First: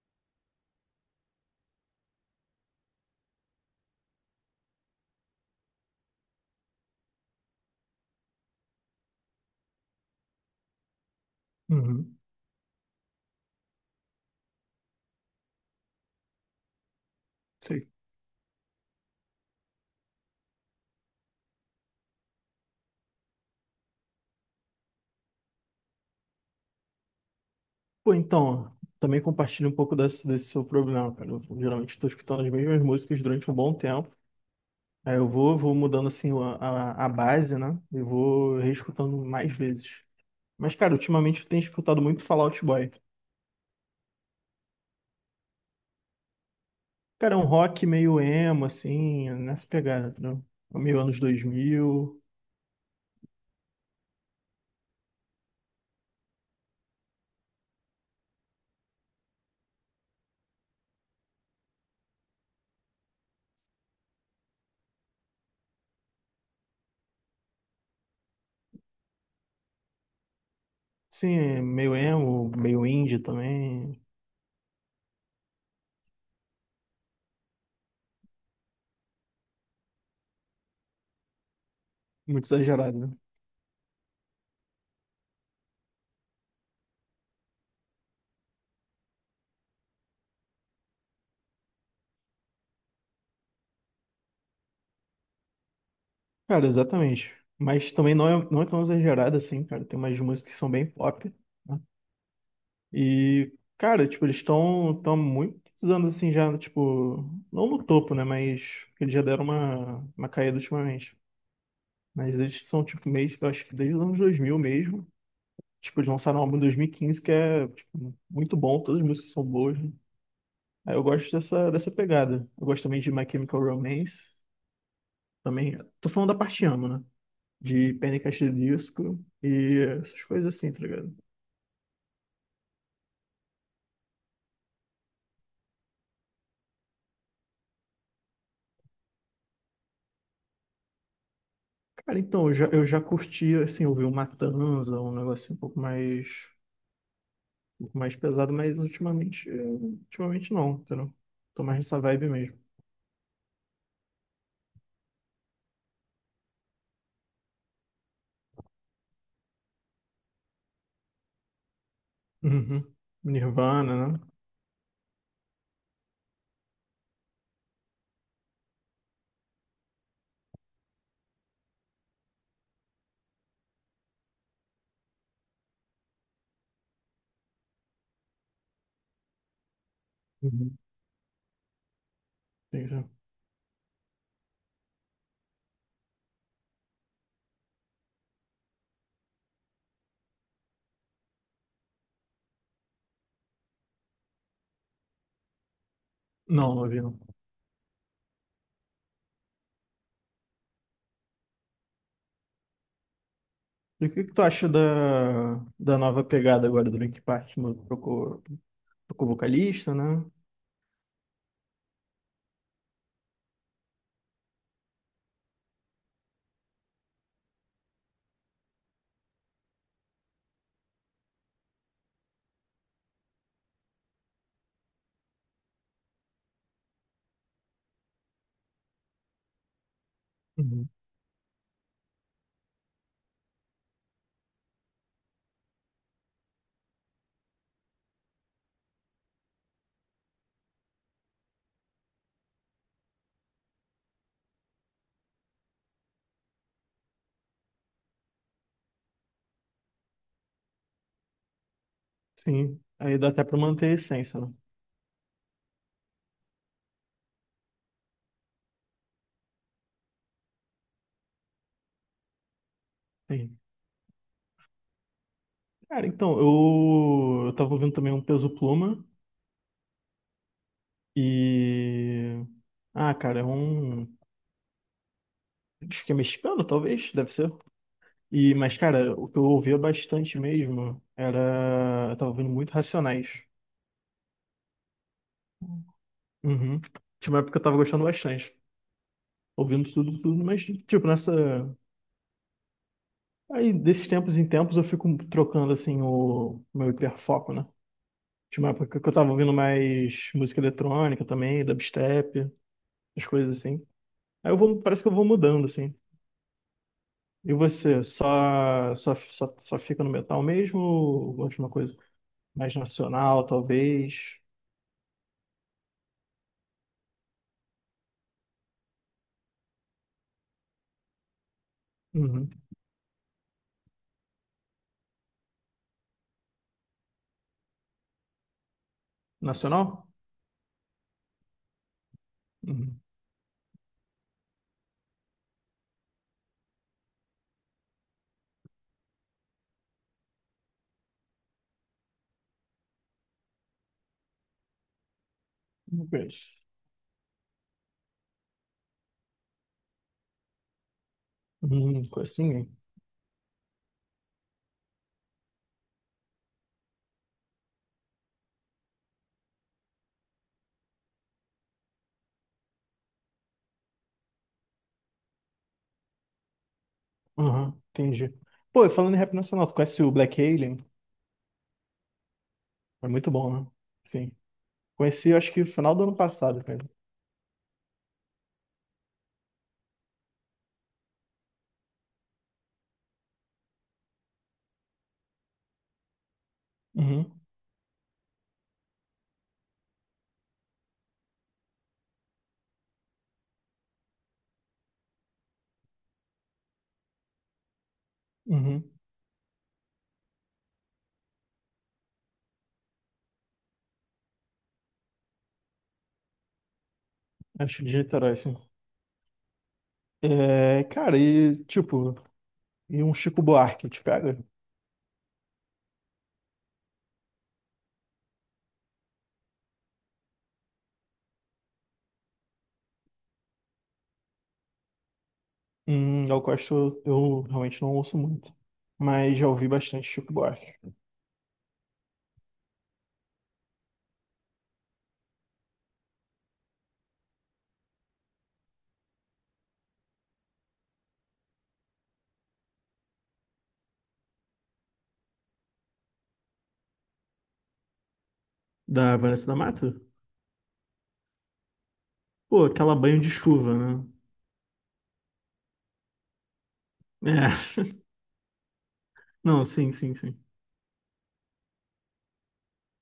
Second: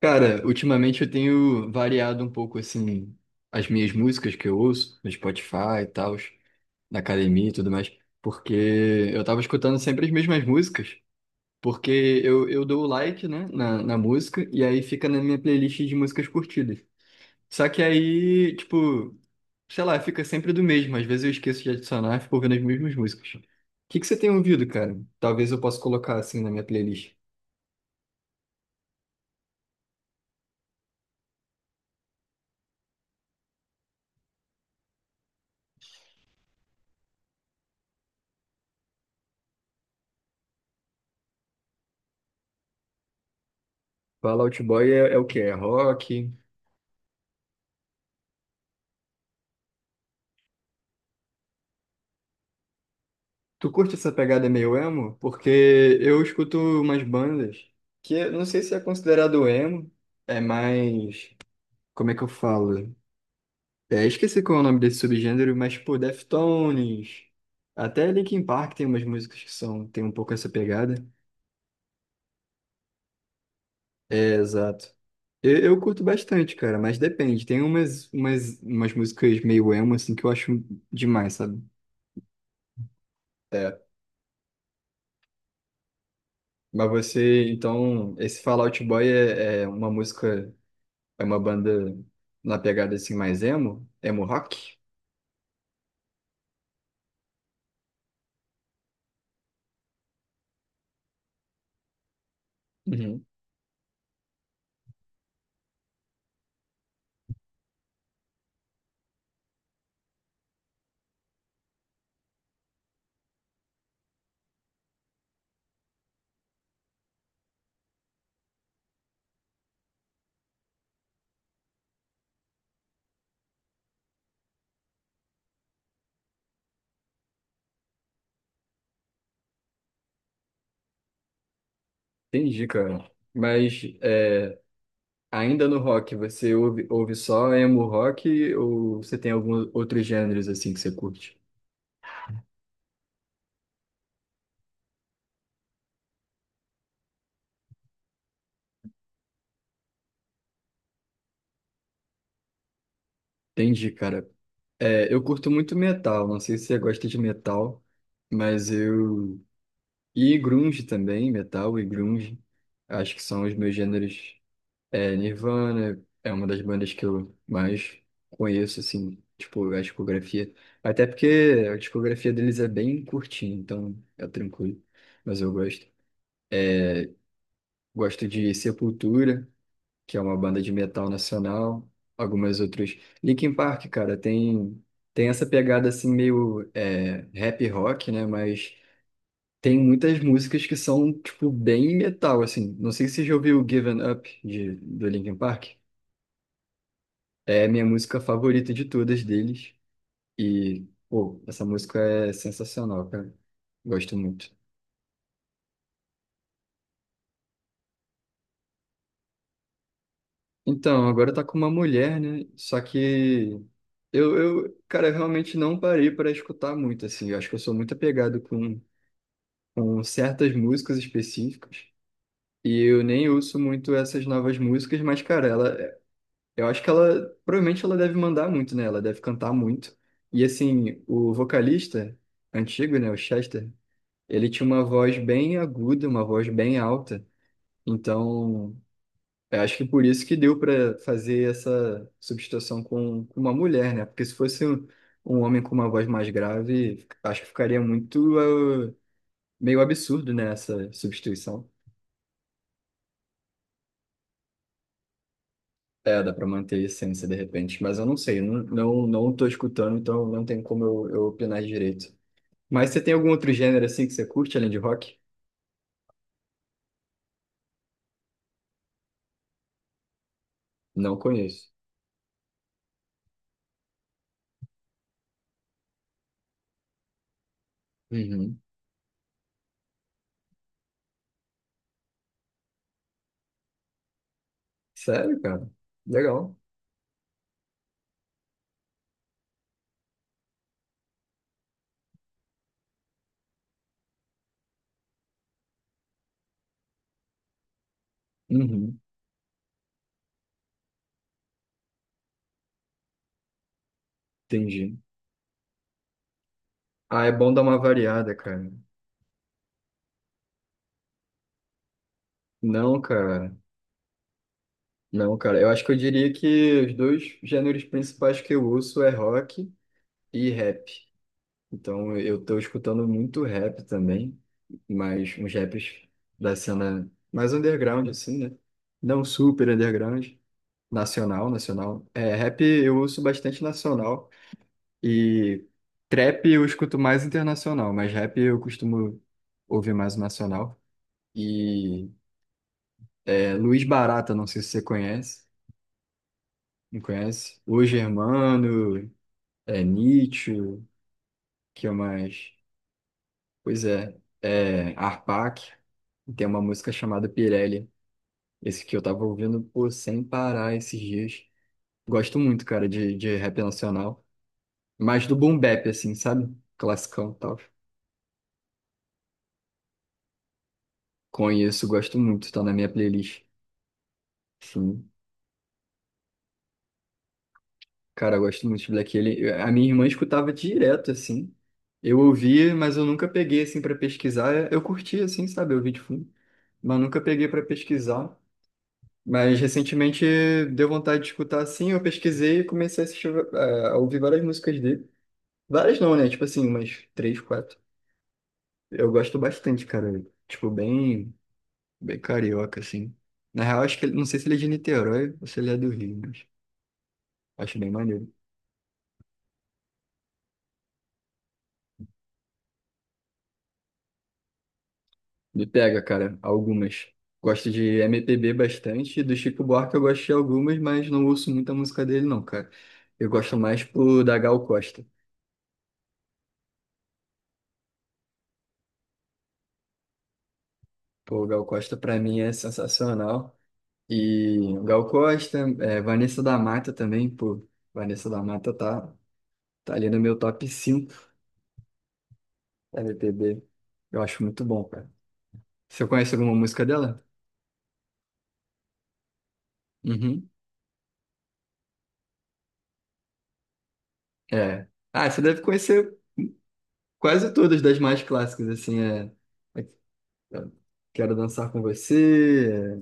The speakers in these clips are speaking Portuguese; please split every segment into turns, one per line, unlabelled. Cara, ultimamente eu tenho variado um pouco assim as minhas músicas que eu ouço no Spotify e tal, na academia e tudo mais, porque eu tava escutando sempre as mesmas músicas,
Uhum,
porque eu dou o like, né, na música e aí fica na minha playlist de músicas curtidas. Só que
sei.
aí, tipo, sei lá, fica sempre do mesmo, às vezes eu esqueço de adicionar e fico ouvindo as mesmas músicas. O que que você tem ouvido, cara? Talvez eu possa colocar assim na minha playlist.
Pô, então, também compartilho um pouco desse seu problema, cara. Eu geralmente estou escutando as mesmas músicas durante um bom tempo. Aí eu vou mudando assim a base, né? E vou reescutando mais vezes. Mas, cara, ultimamente eu tenho escutado muito Fallout Boy.
Fall Out Boy é, é o quê? É rock?
Cara, é um rock meio emo, assim, nessa pegada, entendeu? É meio anos 2000.
Tu curte essa pegada meio emo? Porque eu escuto umas bandas que eu não sei se é considerado emo, é mais. Como é que eu falo? É, esqueci qual é o nome desse subgênero, mas, pô, Deftones. Até Linkin Park tem umas músicas que são, tem um pouco essa pegada.
Sim, é meio emo, meio indie também.
É, exato. Eu curto bastante, cara, mas depende. Tem umas músicas meio emo, assim, que eu acho demais, sabe?
Muito exagerado, né?
É. Mas você, então, esse Fall Out Boy é uma música. É uma banda na pegada assim mais emo, emo rock.
Cara, exatamente. Mas também não é tão exagerado assim, cara. Tem umas músicas que são bem pop, né?
Uhum.
E, cara, tipo, eles estão tão tão há muitos anos assim já, tipo, não no topo, né? Mas eles já deram uma caída ultimamente. Mas eles são, tipo, meio, eu acho que desde os anos 2000 mesmo. Tipo, eles lançaram um álbum em 2015 que é, tipo, muito bom, todas as músicas são boas, né? Aí eu gosto dessa pegada. Eu gosto também de My Chemical Romance. Também, tô falando da parte amo, né? De Panic! At the Disco e essas coisas assim, tá ligado?
Entendi, cara. Mas é, ainda no rock, você ouve só emo rock ou você tem alguns outros gêneros assim que você curte?
Cara, então, eu já curti, assim, ouvir um Matanza, um negócio um pouco mais pesado, mas ultimamente, ultimamente não, entendeu? Tô mais nessa vibe mesmo.
Entendi, cara. É, eu curto muito metal, não sei se você gosta de metal, mas eu... E grunge também, metal e grunge,
Uhum.
acho que são os meus
Nirvana, né?
gêneros. É, Nirvana é uma das bandas que eu mais conheço, assim, tipo, a discografia. Até porque a discografia deles é bem curtinha, então é tranquilo. Mas eu gosto. Gosto de Sepultura, que é uma banda de
Uhum.
metal nacional. Algumas
Sim,
outras.
sim.
Linkin Park, cara, tem, tem essa pegada, assim, meio é, rap rock, né? Mas tem muitas músicas que são, tipo, bem metal, assim. Não sei se você já ouviu Given Up, de, do Linkin Park.
Não, não ouvi, não.
É a minha música favorita de todas deles. E, pô, essa música é sensacional, cara.
E o
Gosto
que que tu
muito.
acha da, da nova pegada agora do Linkin Park? Mano, trocou, trocou vocalista, né?
Então, agora tá com uma mulher, né? Só que eu, cara, eu realmente não parei para escutar muito, assim. Eu acho que eu sou muito apegado com certas músicas específicas. E eu nem ouço muito essas novas músicas, mas, cara, ela, eu acho que ela, provavelmente ela deve mandar muito, né? Ela deve cantar muito. E,
Uhum.
assim, o vocalista antigo, né? O Chester. Ele tinha uma voz bem aguda, uma voz bem alta. Então, eu acho que por isso que deu para fazer essa substituição com uma mulher, né? Porque se fosse um, um homem com uma voz mais grave, acho que ficaria muito, meio absurdo, né, essa substituição.
Sim. Aí dá até pra manter a essência, né?
É, dá para manter a essência de repente, mas eu não sei, eu não, não, não tô escutando, então não tem como eu opinar direito. Mas você tem algum outro
Sim.
gênero assim que você curte além de rock?
Cara, então, eu tava ouvindo também um Peso Pluma
Não conheço.
e. Ah, cara, é um. Acho que é mexicano, talvez, deve ser. E,
Uhum.
mas, cara, o que eu ouvia bastante mesmo era. Eu tava ouvindo muito Racionais.
Sério, cara? Legal.
Uhum. Tinha uma época que eu tava gostando bastante. Ouvindo tudo, tudo, mas, tipo, nessa. Aí, desses tempos em tempos, eu fico trocando, assim, o meu hiperfoco, né? Tinha uma época
Uhum.
que eu tava ouvindo mais música eletrônica também, dubstep, as coisas assim. Aí eu vou,
Entendi.
parece que eu vou mudando, assim.
Ah, é bom
E
dar uma
você,
variada, cara.
só fica no metal mesmo ou gosta de uma coisa mais
Não,
nacional,
cara.
talvez?
Não, cara. Eu acho que eu diria que os dois gêneros principais que eu uso é rock e rap. Então eu
Uhum.
tô escutando muito rap também, mas uns raps da cena mais underground, assim, né? Não super
Nacional?
underground. Nacional, nacional. É, rap eu
Uhum.
uso bastante nacional. E trap eu escuto mais internacional, mas rap eu costumo ouvir mais o nacional. E É, Luiz Barata, não sei se você conhece.
Não conheço.
Não conhece? O Germano, é, Nietzsche, que é
Uhum, conheço
mais?
ninguém.
Pois é, é Arpac. Tem uma música chamada Pirelli. Esse que eu tava ouvindo, pô, sem parar esses dias. Gosto muito, cara, de rap nacional. Mais do boom bap, assim, sabe? Classicão e tal.
Uhum, entendi. Pô, e falando em rap nacional, tu conhece o Black Alien?
Conheço, gosto muito, tá na minha
É muito
playlist.
bom, né? Sim.
Sim.
Conheci, acho que no final do ano passado, cara.
Cara, eu gosto muito de Black Alien. Eu- a minha irmã escutava direto, assim. Eu ouvia, mas eu nunca peguei, assim, pra pesquisar. Eu curti, assim, sabe? Eu ouvi de fundo. Mas nunca
Uhum,
peguei pra pesquisar. Mas recentemente deu vontade de escutar, assim. Eu pesquisei e comecei a assistir, a ouvir várias músicas dele. Várias não, né? Tipo assim, umas três, quatro.
uhum.
Eu gosto bastante, cara. Tipo, bem, bem carioca, assim. Na real, acho que ele, não sei se ele é de Niterói ou se ele é do Rio, mas acho
Acho que
bem
de
maneiro.
Niterói, sim. É, cara, e tipo, e um Chico Buarque, te pega?
Me pega, cara, algumas. Gosto de MPB bastante, do Chico Buarque eu gosto de algumas, mas não ouço muita música dele não, cara. Eu gosto mais pro da Gal Costa.
Eu gosto, eu realmente não ouço muito, mas já ouvi bastante Chico Buarque.
Pô, Gal Costa pra mim é sensacional. E Gal Costa, é, Vanessa da Mata também, pô. Vanessa da Mata tá ali no meu top 5 MPB. Eu acho muito bom, cara. Você conhece alguma música dela?
Da Vanessa da Mata?
Uhum.
Pô, aquela banho de chuva, né?
É. Ah, você deve conhecer
É,
quase todas das mais clássicas, assim, é.
não,
É
sim, sim, sim.
Quero dançar com você,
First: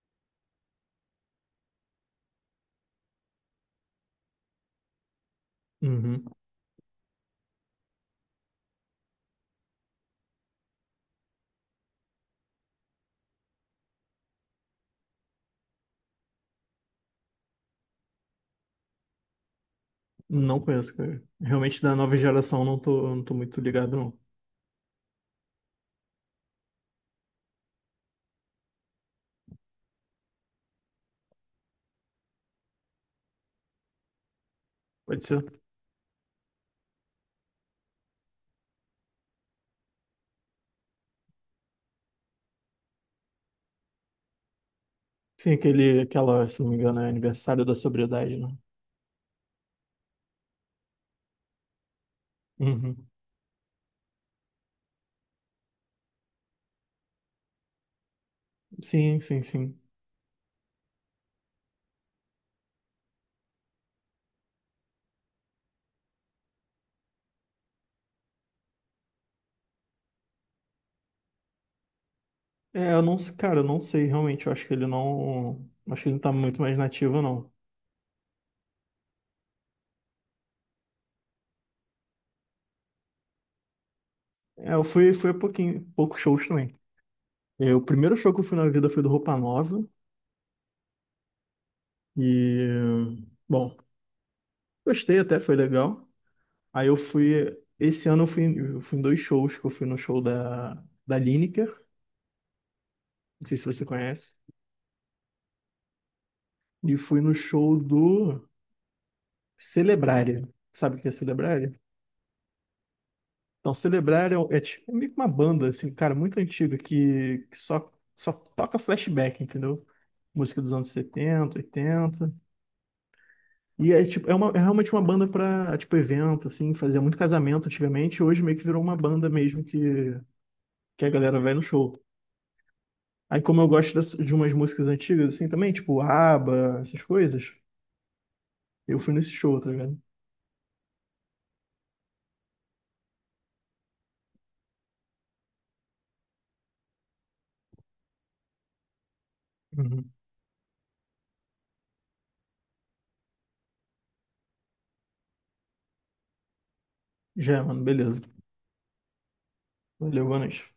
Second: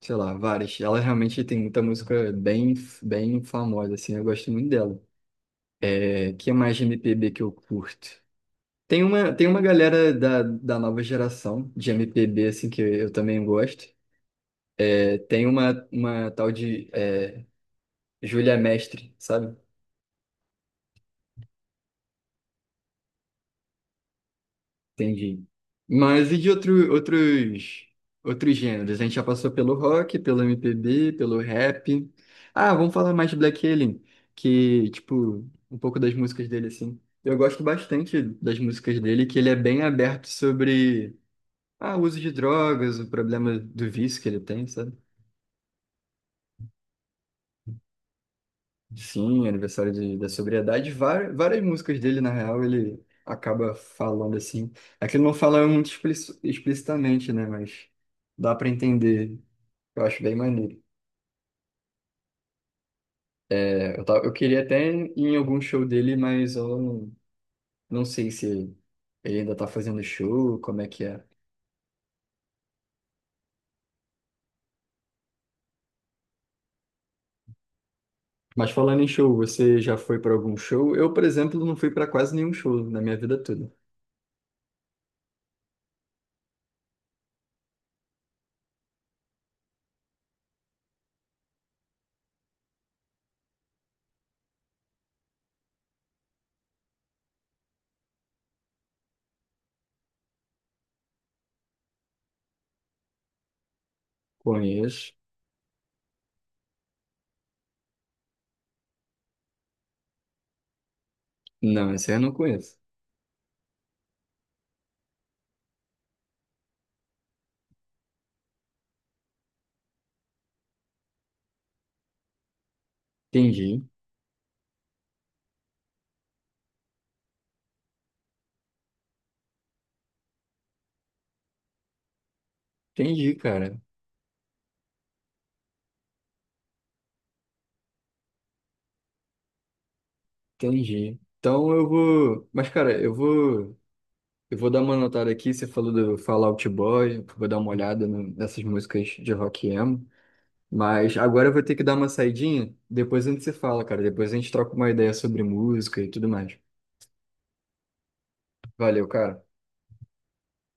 sei lá, várias. Ela realmente tem muita música bem, bem famosa, assim, eu gosto muito dela.
Uhum.
É, que é mais de MPB que eu curto? Tem uma galera da, da nova geração de MPB, assim, que eu também gosto. É, tem uma tal de é, Júlia Mestre, sabe?
Não conheço, cara. Realmente da nova geração não tô, eu não tô muito ligado, não.
Entendi. Mas e de outro, outros, outros gêneros? A gente já passou pelo rock, pelo MPB, pelo rap. Ah, vamos falar mais de Black Alien, que,
Pode
tipo,
ser?
um pouco das músicas dele, assim. Eu gosto bastante das músicas dele, que ele é bem aberto sobre ah, o uso de drogas, o problema do vício que ele tem, sabe?
Sim, aquele, aquela, se não me engano, é aniversário da sobriedade, né?
Sim, aniversário de- da sobriedade. Várias, várias músicas dele, na real, ele
Uhum.
acaba falando assim. É que ele não fala muito explici- explicitamente, né? Mas dá pra
Sim,
entender.
sim, sim.
Eu acho bem maneiro. É, eu, tava, eu queria até ir em algum show dele, mas eu não, não sei se ele ainda tá fazendo show, como é que é.
É, eu não, cara, eu não sei realmente, eu acho que ele não, acho que ele não tá muito mais nativo, não.
Mas falando em show, você já foi pra algum show? Eu, por exemplo, não fui pra quase nenhum show na minha vida toda.
É, eu fui, fui a pouquinho, poucos shows também. É, o primeiro show que eu fui na vida foi do Roupa Nova. E, bom, gostei até, foi legal. Aí eu fui. Esse ano eu fui em 2 shows, que eu fui no show da Lineker, não sei se você conhece,
Conheço?
e fui no show do Celebraria. Sabe o que é Celebraria?
Não, esse aí eu não conheço.
Então, Celebraria é, um, é tipo meio que uma banda, assim, cara, muito antiga, que só toca flashback, entendeu? Música dos anos 70 80.
Entendi.
E é, tipo, é, uma, é realmente uma banda pra, tipo, evento, assim, fazia muito casamento antigamente, e hoje meio que virou uma banda mesmo que a galera vai no show.
Entendi,
Aí como eu
cara.
gosto de umas músicas antigas, assim, também, tipo ABBA, essas coisas, eu fui nesse show, tá ligado?
Entendi. Então eu vou. Mas, cara, eu vou. Eu vou dar uma notada aqui. Você falou do Fallout Boy. Eu vou dar uma olhada no- nessas músicas de rock emo.
Uhum.
Mas agora eu vou ter que dar uma saidinha. Depois a gente se fala, cara. Depois a gente troca uma ideia sobre música e tudo mais.
Já, mano, beleza.
Valeu, cara.
Valeu, boa noite.